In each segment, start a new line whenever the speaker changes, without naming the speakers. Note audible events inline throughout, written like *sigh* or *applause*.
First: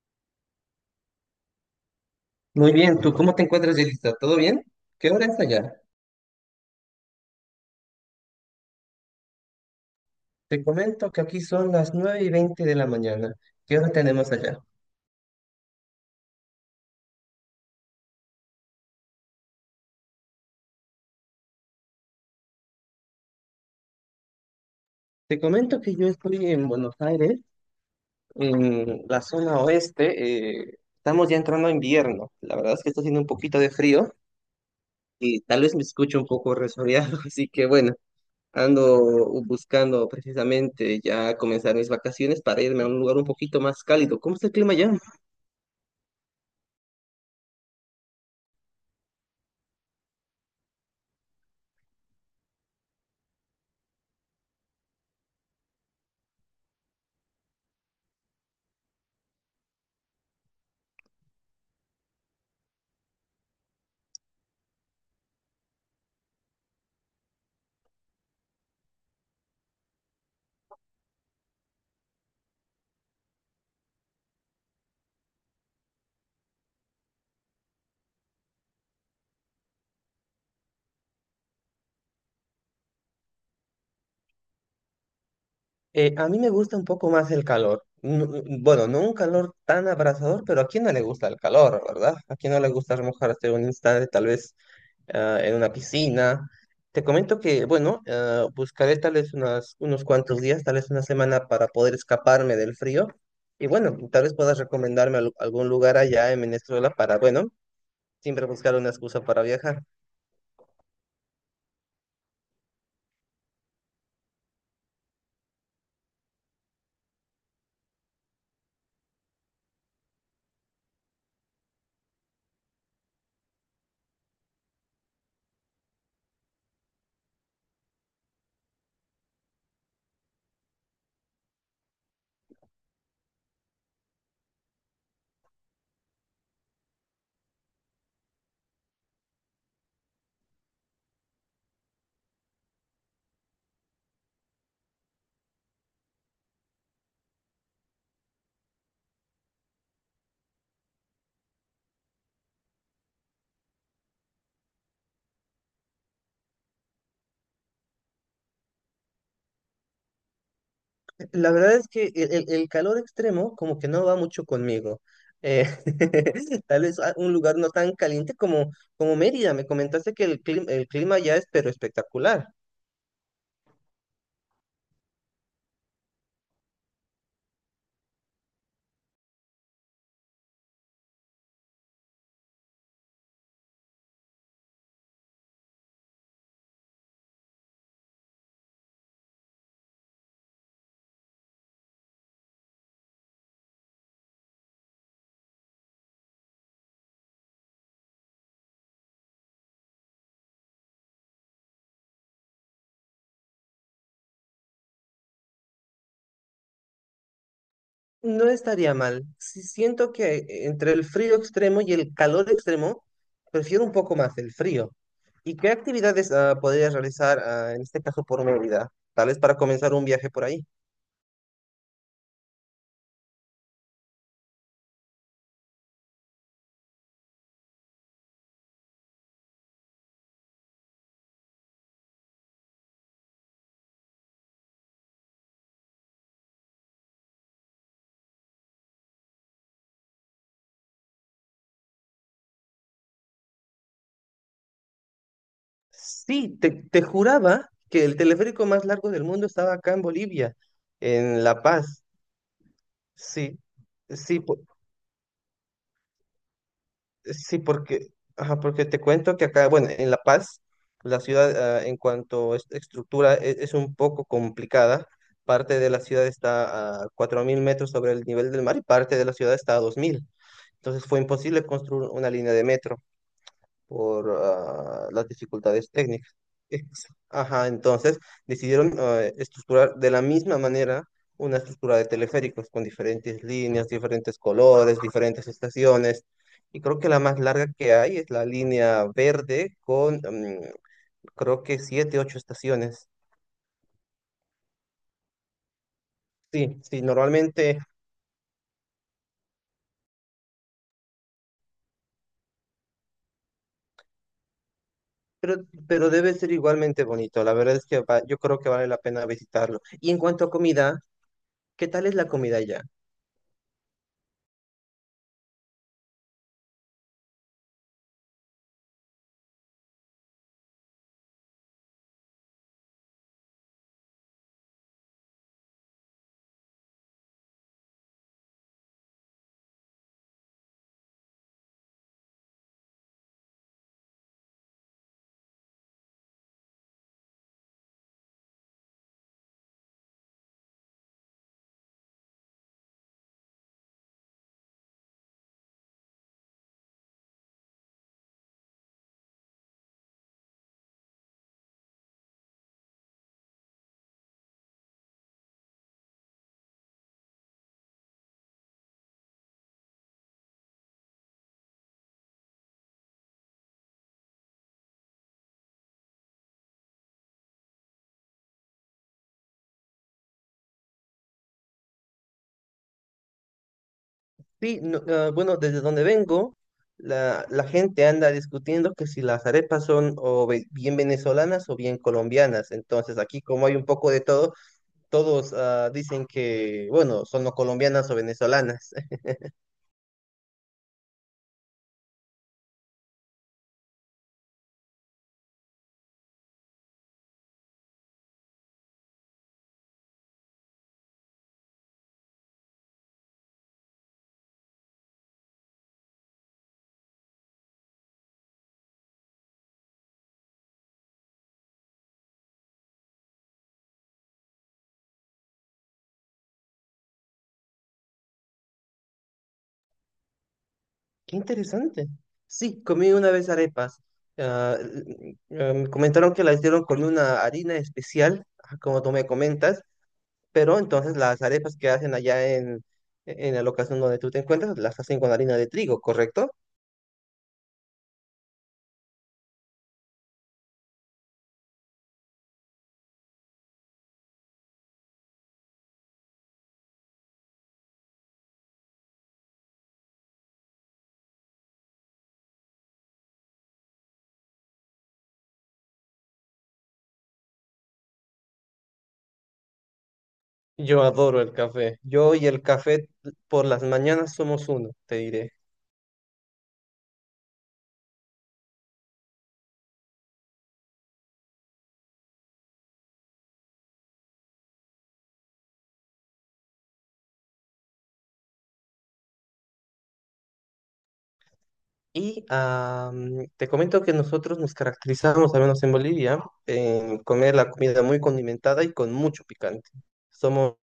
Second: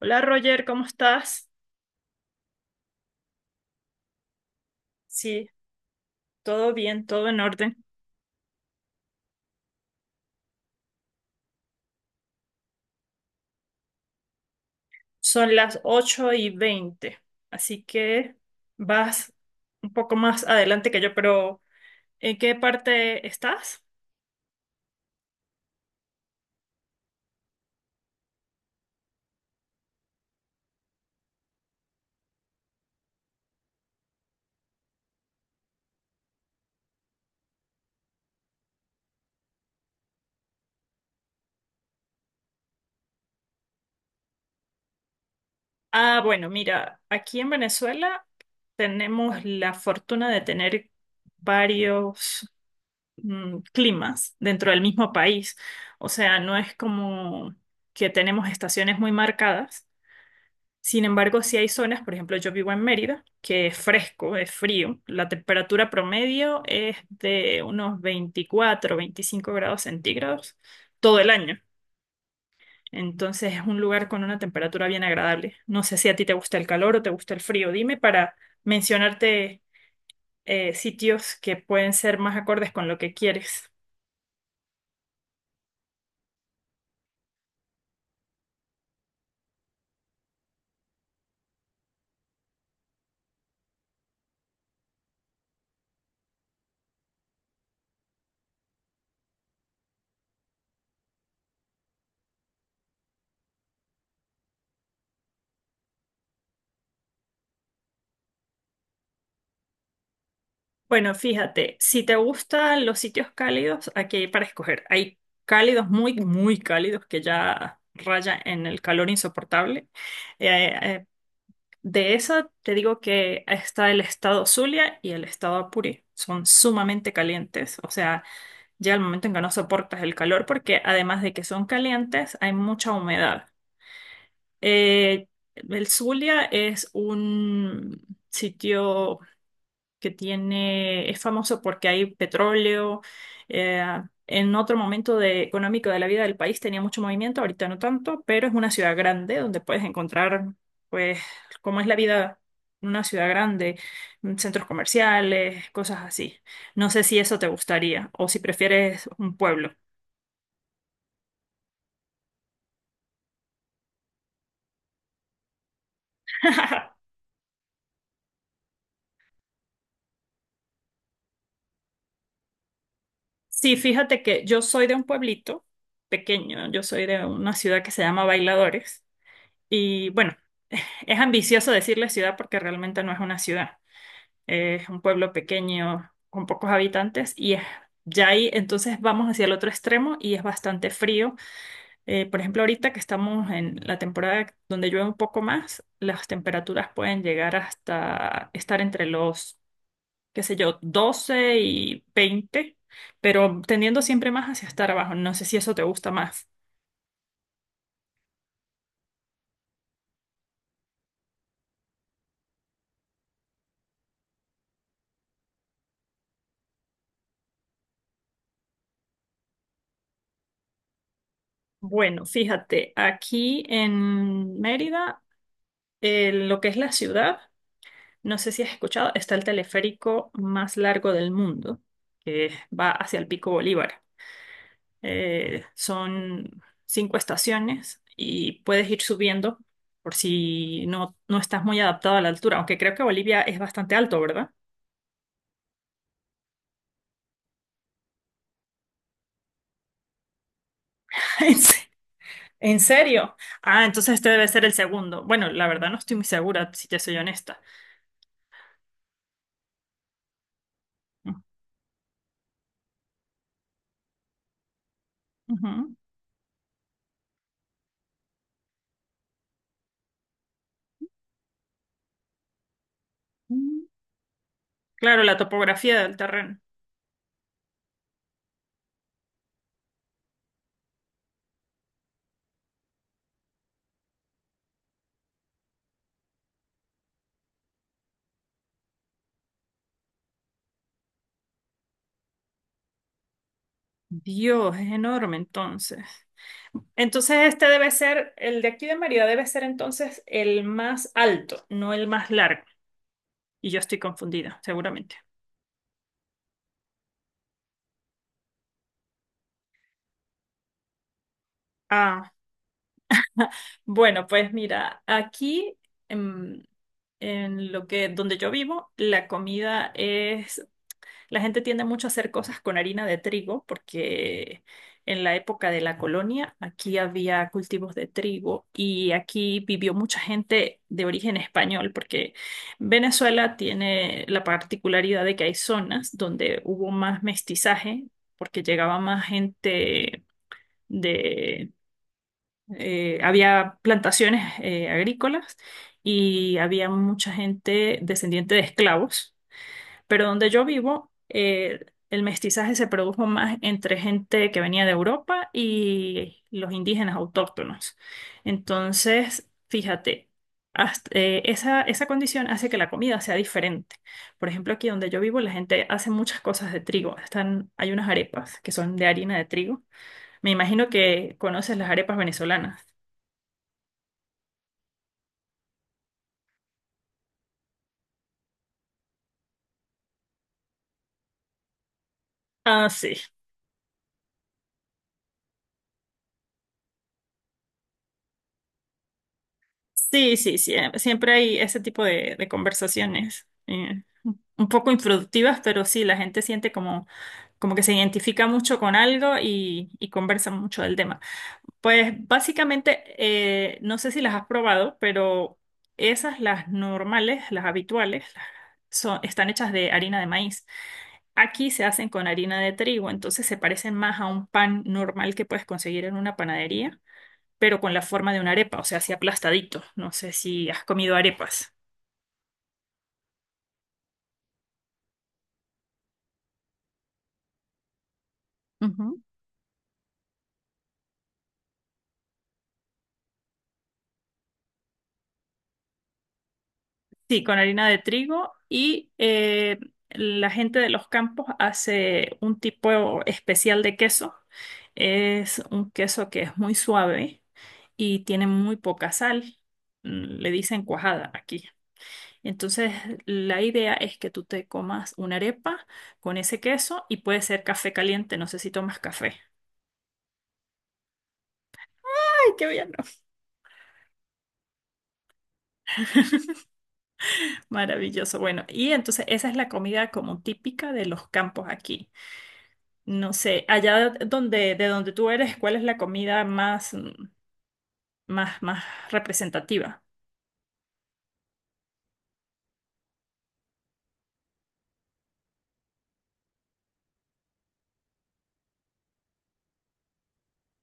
Hola Roger, ¿cómo estás?
Muy bien, ¿tú cómo te encuentras, Yelitza? ¿Todo bien? ¿Qué hora es
Sí,
allá?
todo bien, todo en orden.
Te comento que aquí son las 9:20 de la mañana. ¿Qué hora tenemos allá?
Son las 8:20, así que vas un poco más adelante que yo, pero ¿en qué parte estás?
Te comento que yo estoy en Buenos Aires, en la zona oeste. Estamos ya entrando a invierno. La verdad es que está haciendo un poquito de frío y tal vez me escucho un poco resfriado, *laughs* así que bueno, ando buscando precisamente ya comenzar mis vacaciones para irme a un lugar un poquito más cálido. ¿Cómo está el clima allá?
Ah, bueno, mira, aquí en Venezuela tenemos la fortuna de tener varios climas dentro del mismo país. O sea, no es como que tenemos estaciones muy marcadas. Sin embargo, si hay zonas, por ejemplo, yo vivo en Mérida, que es fresco, es frío. La temperatura promedio es de unos 24, 25 grados centígrados todo el año. Entonces es un lugar con una temperatura bien agradable. No sé si a ti te gusta el calor o te gusta el frío. Dime para mencionarte sitios que pueden ser más acordes con lo que quieres.
A mí me gusta un poco más el calor. Bueno, no un calor tan abrasador, pero ¿a quién no le gusta el calor, ¿verdad? ¿A quién no le gusta remojarse un instante, tal vez en una piscina? Te comento que, bueno, buscaré tal vez unos cuantos días, tal vez una semana para poder escaparme del frío. Y bueno, tal vez puedas recomendarme algún lugar allá en Venezuela para, bueno, siempre buscar una excusa para viajar.
Bueno, fíjate, si te gustan los sitios cálidos, aquí hay para escoger. Hay cálidos muy, muy cálidos que ya raya en el calor insoportable. Eh, eh, de eso te digo que está el estado Zulia y el estado Apure. Son sumamente calientes. O sea, llega el momento en que no soportas el calor porque además de que son calientes, hay mucha humedad. Eh, el Zulia es un sitio es famoso porque hay petróleo. eh, en otro momento económico de la vida del país tenía mucho movimiento, ahorita no tanto, pero es una ciudad grande donde puedes encontrar, pues, cómo es la vida en una ciudad grande, centros comerciales, cosas así. No sé si eso te gustaría o si prefieres un pueblo.
La verdad es que el calor extremo como que no va mucho conmigo. Eh, *laughs* tal vez
*laughs*
un lugar no tan caliente como Mérida. Me comentaste que el clima ya es pero espectacular.
Sí, fíjate que yo soy de un pueblito pequeño, yo soy de una ciudad que se llama Bailadores y bueno, es ambicioso decirle ciudad porque realmente no es una ciudad. Es un pueblo pequeño con pocos habitantes y es ya ahí. Entonces vamos hacia el otro extremo y es bastante frío. Por ejemplo, ahorita que estamos en la temporada donde llueve un poco más, las temperaturas pueden llegar hasta estar entre los, qué sé yo, 12 y 20, pero tendiendo siempre más hacia estar abajo. No sé si eso te gusta más.
No estaría mal. Sí, siento que entre el frío extremo y el calor extremo, prefiero un poco más el frío. ¿Y qué actividades podrías realizar en este caso por Mérida? Tal vez para comenzar un viaje por ahí.
Bueno, fíjate, aquí en Mérida, lo que es la ciudad. No sé si has escuchado, está el teleférico más largo del mundo, que va hacia el Pico Bolívar. Son cinco estaciones y puedes ir subiendo por si no estás muy adaptado a la altura, aunque creo que Bolivia es bastante alto, ¿verdad?
Sí, te juraba que el teleférico más largo del mundo estaba acá en Bolivia,
*laughs*
en
¿En
La
se-
Paz.
en serio?
Sí,
Ah, entonces este
sí,
debe ser el segundo. Bueno, la verdad no estoy muy segura, si te soy
sí,
honesta.
porque, ajá, porque te cuento que acá, bueno, en La Paz, la ciudad, en cuanto a estructura es, un poco complicada. Parte de
Ujú.
la ciudad está a 4.000 metros sobre el nivel del mar y parte de la ciudad está a 2.000. Entonces fue imposible construir una línea de metro, por
Claro,
las
la
dificultades
topografía del
técnicas.
terreno.
Ajá, entonces decidieron estructurar de la misma manera una estructura de teleféricos con diferentes líneas, diferentes colores, diferentes estaciones. Y creo que la más larga que hay es la línea verde con creo que siete, ocho estaciones.
Dios, es enorme entonces.
Sí, sí,
Entonces este
normalmente,
debe ser, el de aquí de Mérida debe ser entonces el más alto, no el más largo. Y yo estoy confundida, seguramente.
pero, pero debe ser igualmente bonito. La verdad es que yo creo que vale la pena visitarlo. Y en cuanto a comida, ¿qué tal es la
Ah,
comida allá?
bueno, pues mira, aquí en, en lo que, donde yo vivo, la comida es... La gente tiende mucho a hacer cosas con harina de trigo porque en la época de la colonia aquí había cultivos de trigo y aquí vivió mucha gente de origen español porque Venezuela tiene la particularidad de que hay zonas donde hubo más mestizaje porque llegaba más gente de... había plantaciones agrícolas y había mucha gente descendiente de esclavos, pero donde yo vivo, el mestizaje se produjo más entre gente que venía de Europa y los indígenas autóctonos. Entonces, fíjate, esa condición hace que la comida sea diferente. Por ejemplo, aquí donde yo vivo, la gente hace muchas cosas de trigo. Están, hay unas arepas que son de harina de trigo. Me imagino que conoces las arepas venezolanas.
Sí, no, bueno, desde donde vengo, la gente anda discutiendo que si las arepas son o bien venezolanas o bien colombianas.
Ah, sí.
Entonces, aquí como hay un poco de todo, todos dicen que, bueno, son o colombianas o venezolanas. *laughs*
Sí, sí, sí. Siempre hay ese tipo de conversaciones. Un poco improductivas, pero sí, la gente siente como, como que se identifica mucho con algo y conversa mucho del tema. Pues básicamente, no sé si las has probado, pero esas, las normales, las habituales, están hechas de harina de maíz. Aquí se hacen con harina de trigo, entonces se parecen más a un pan normal que puedes conseguir en una panadería, pero con la forma de una arepa, o sea, así aplastadito. No sé si has comido
Qué
arepas.
interesante. Sí, comí una vez arepas. Me comentaron que las hicieron con una harina especial, como tú me comentas, pero entonces las arepas que hacen allá en, la locación donde tú te encuentras, las hacen con harina de trigo, ¿correcto?
Sí, con harina de trigo y la gente de los campos hace un tipo especial de queso. Es un queso que es muy suave y tiene muy poca sal. Le dicen cuajada aquí. Entonces, la idea es que tú te comas una arepa con ese queso y puede ser café caliente. No sé si tomas café.
Yo adoro el café. Yo y
¡Ay,
el
qué bien!
café por las mañanas somos uno, te diré.
*laughs* Maravilloso. Bueno, y entonces esa es la comida como típica de los campos aquí. No sé, allá donde, de donde tú eres, ¿cuál es la comida más representativa?
Y te comento que nosotros nos caracterizamos, al menos en Bolivia, en comer la comida muy condimentada y con mucho picante. Somos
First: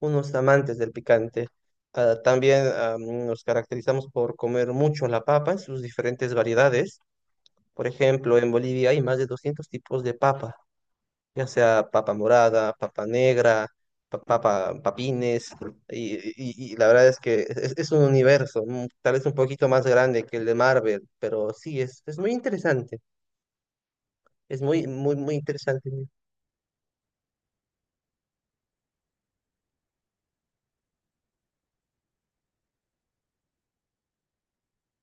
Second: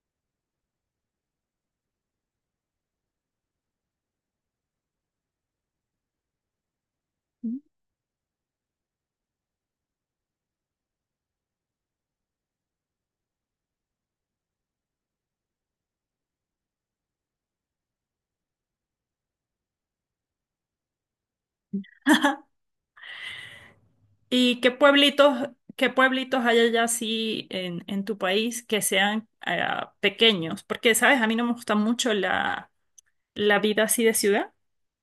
unos amantes del picante. Ah, también nos caracterizamos por comer mucho la papa en sus diferentes variedades. Por ejemplo, en Bolivia hay más de 200 tipos de papa, ya sea papa morada, papa negra, papa, papines, y la verdad es que es un universo, tal vez un poquito más grande que el de Marvel, pero sí, es muy
*laughs*
interesante,
¿Y
es muy, muy, muy
qué
interesante.
pueblitos hay allá así en tu país que sean pequeños? Porque, sabes, a mí no me gusta mucho la vida así de ciudad.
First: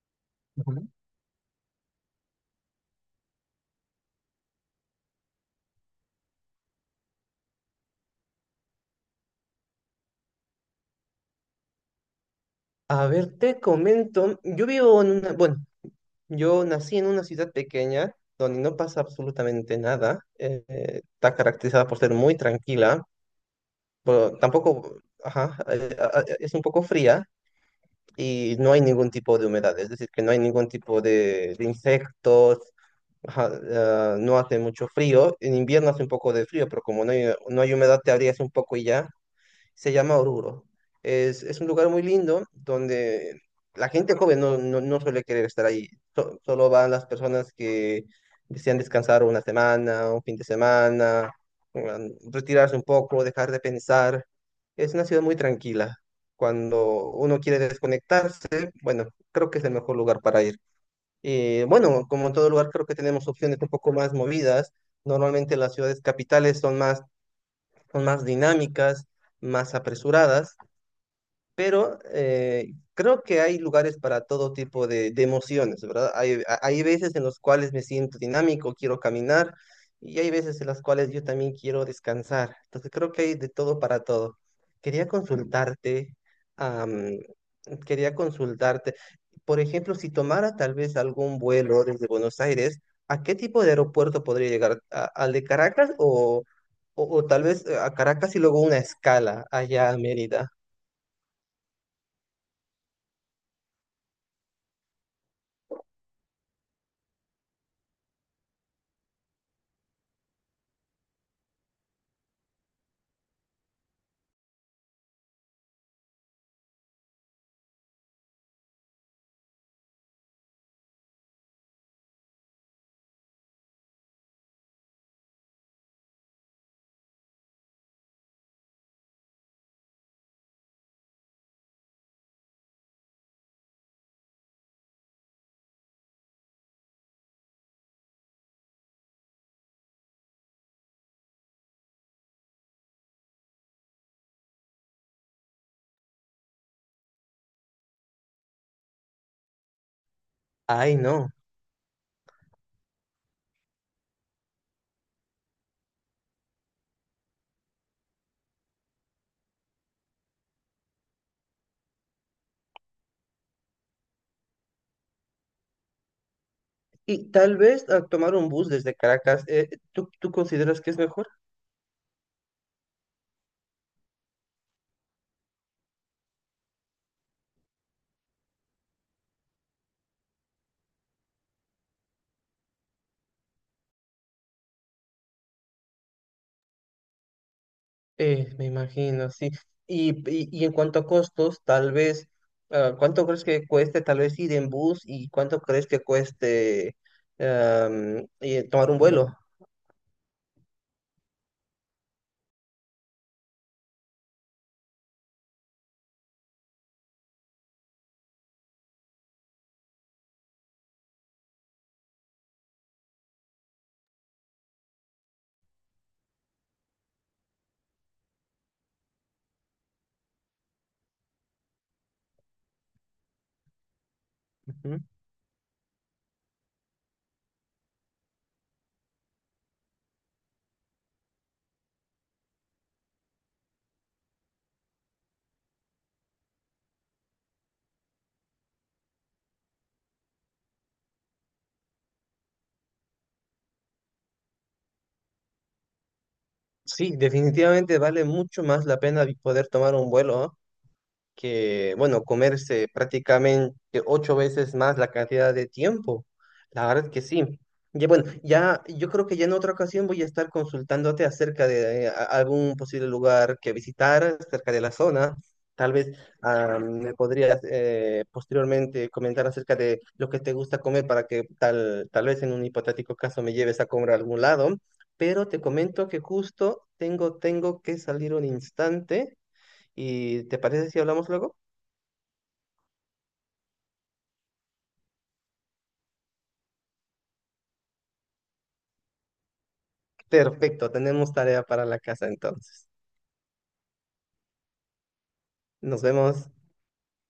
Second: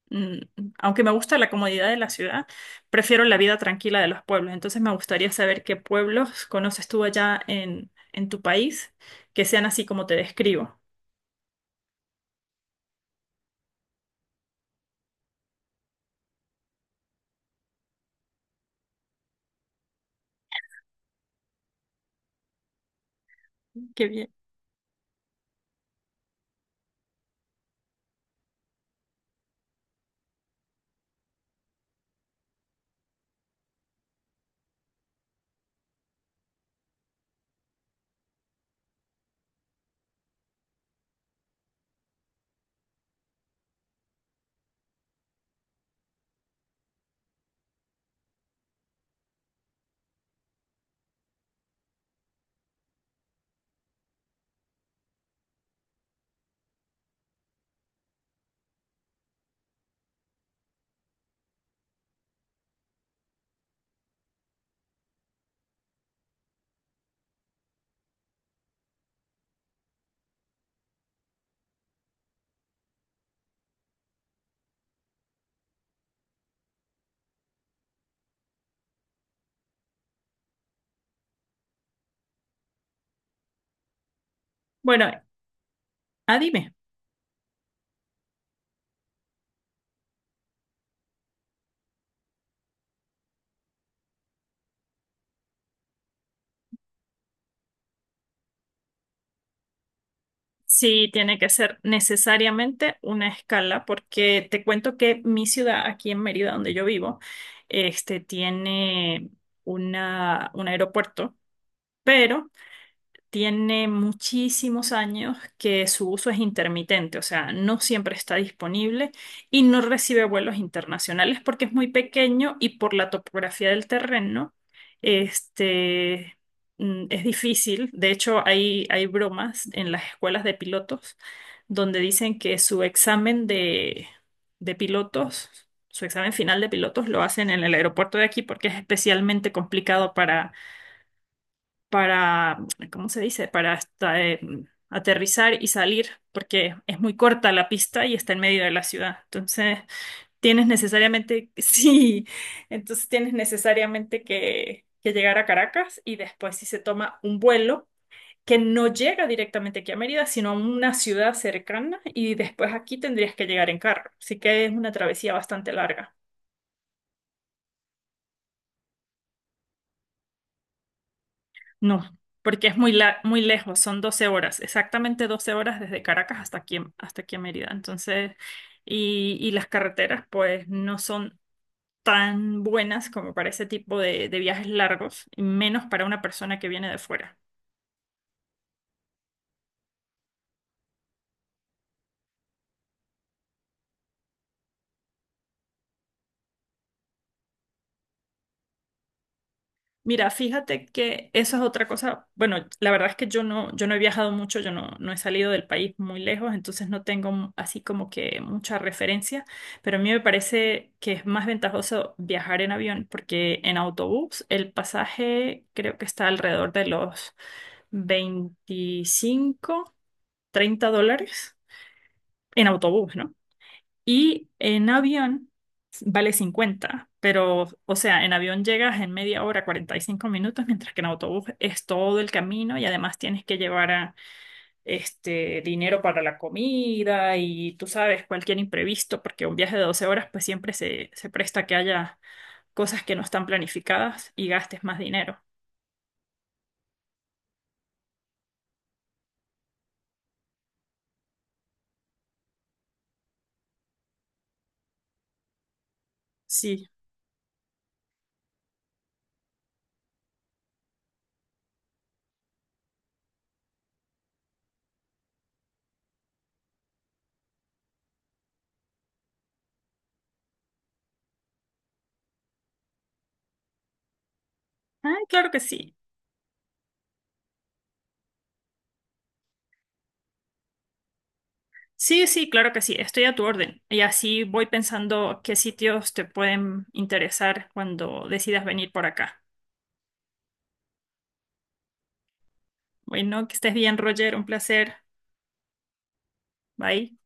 Mm,
Ujú.
Aunque me gusta la comodidad de la ciudad, prefiero la vida tranquila de los pueblos. Entonces me gustaría saber qué pueblos conoces tú allá en tu país que sean así como te describo.
A ver, te comento, yo vivo bueno, yo nací en una ciudad pequeña donde no pasa absolutamente nada, está caracterizada por ser muy tranquila,
Qué bien.
pero tampoco, ajá, es un poco fría, y no hay ningún tipo de humedad, es decir, que no hay ningún tipo de, insectos, ajá, no hace mucho frío, en invierno hace un poco de frío, pero como no hay, no hay humedad te abrías un poco y ya, se llama Oruro. Es un lugar muy lindo donde la gente joven no, no, no suele querer estar ahí. Solo van las personas que desean descansar una semana, un fin de semana, retirarse un poco, dejar de pensar. Es una ciudad muy tranquila. Cuando uno quiere desconectarse, bueno, creo que es el mejor lugar para ir. Bueno, como en todo lugar, creo que tenemos opciones un poco más movidas. Normalmente las ciudades capitales son más dinámicas, más apresuradas, pero creo que hay lugares para todo tipo de, emociones, ¿verdad? Hay veces en los cuales me siento dinámico, quiero caminar, y hay veces en las cuales yo también quiero descansar. Entonces creo que hay de todo para todo. Quería
Bueno,
consultarte,
ah, dime.
am, quería consultarte, por ejemplo, si tomara tal vez algún vuelo desde Buenos Aires, ¿a qué tipo de aeropuerto podría llegar? Al de Caracas o, tal vez a Caracas y luego una escala allá a Mérida?
Sí, tiene que ser necesariamente una escala, porque te cuento que mi ciudad, aquí en Mérida, donde yo vivo, este tiene un aeropuerto, pero tiene muchísimos años que su uso es intermitente, o sea, no siempre está disponible y no recibe vuelos internacionales porque es muy pequeño y por la topografía del terreno, este, es difícil. De hecho, hay bromas en las escuelas de pilotos donde dicen que su examen de pilotos, su examen final de pilotos lo hacen en el aeropuerto de aquí porque es especialmente complicado para, ¿cómo se dice? Para hasta, aterrizar y salir, porque es muy corta la pista y está en medio de la ciudad. Entonces, tienes
Ay, no.
necesariamente, *laughs* sí, entonces tienes necesariamente que llegar a Caracas y después si se toma un vuelo que no llega directamente aquí a Mérida, sino a una ciudad cercana y después aquí tendrías que llegar en carro. Así que es una travesía bastante larga.
Y tal vez a tomar un bus desde Caracas, ¿tú, consideras que es mejor?
No, porque es muy, muy lejos, son 12 horas, exactamente 12 horas desde Caracas hasta aquí a Mérida. Entonces, y las carreteras pues no son tan buenas como para ese tipo de viajes largos, y menos para una persona que viene de fuera.
Me imagino, sí. y en cuanto a costos, tal vez, ¿cuánto crees que cueste tal vez ir en bus y cuánto crees que cueste tomar un vuelo?
Mira, fíjate que eso es otra cosa. Bueno, la verdad es que yo no, he viajado mucho, yo no, no he salido del país muy lejos, entonces no tengo así como que mucha referencia, pero a mí me parece que es más ventajoso viajar en avión porque en autobús el pasaje creo que está alrededor de los 25, $30 en autobús, ¿no? Y en
Ujú.
avión vale 50 pero, o sea, en avión llegas en media hora, 45 minutos, mientras que en autobús es todo el camino y además tienes que llevar a, dinero para la comida y tú sabes, cualquier imprevisto, porque un viaje de 12 horas pues siempre se, se presta que haya cosas que no están planificadas y gastes más dinero.
Sí, definitivamente vale mucho más la pena poder tomar un vuelo, que, bueno, comerse prácticamente ocho veces más la cantidad de tiempo. La
Sí.
verdad que sí. Ya, bueno, ya, yo creo que ya en otra ocasión voy a estar consultándote acerca de algún posible lugar que visitar cerca de la zona. Tal vez me podrías posteriormente comentar acerca de lo que te gusta comer para que tal vez en un hipotético caso me lleves a comer a algún lado.
Ah,
Pero
claro
te
que sí.
comento que justo tengo que salir un instante. ¿Y te parece si hablamos luego?
Sí, sí, claro que sí, estoy a tu orden. Y así voy pensando qué sitios te pueden interesar cuando decidas venir por acá.
Perfecto, tenemos tarea para la casa entonces.
Bueno, que estés bien, Roger, un placer.
Nos vemos.
Bye.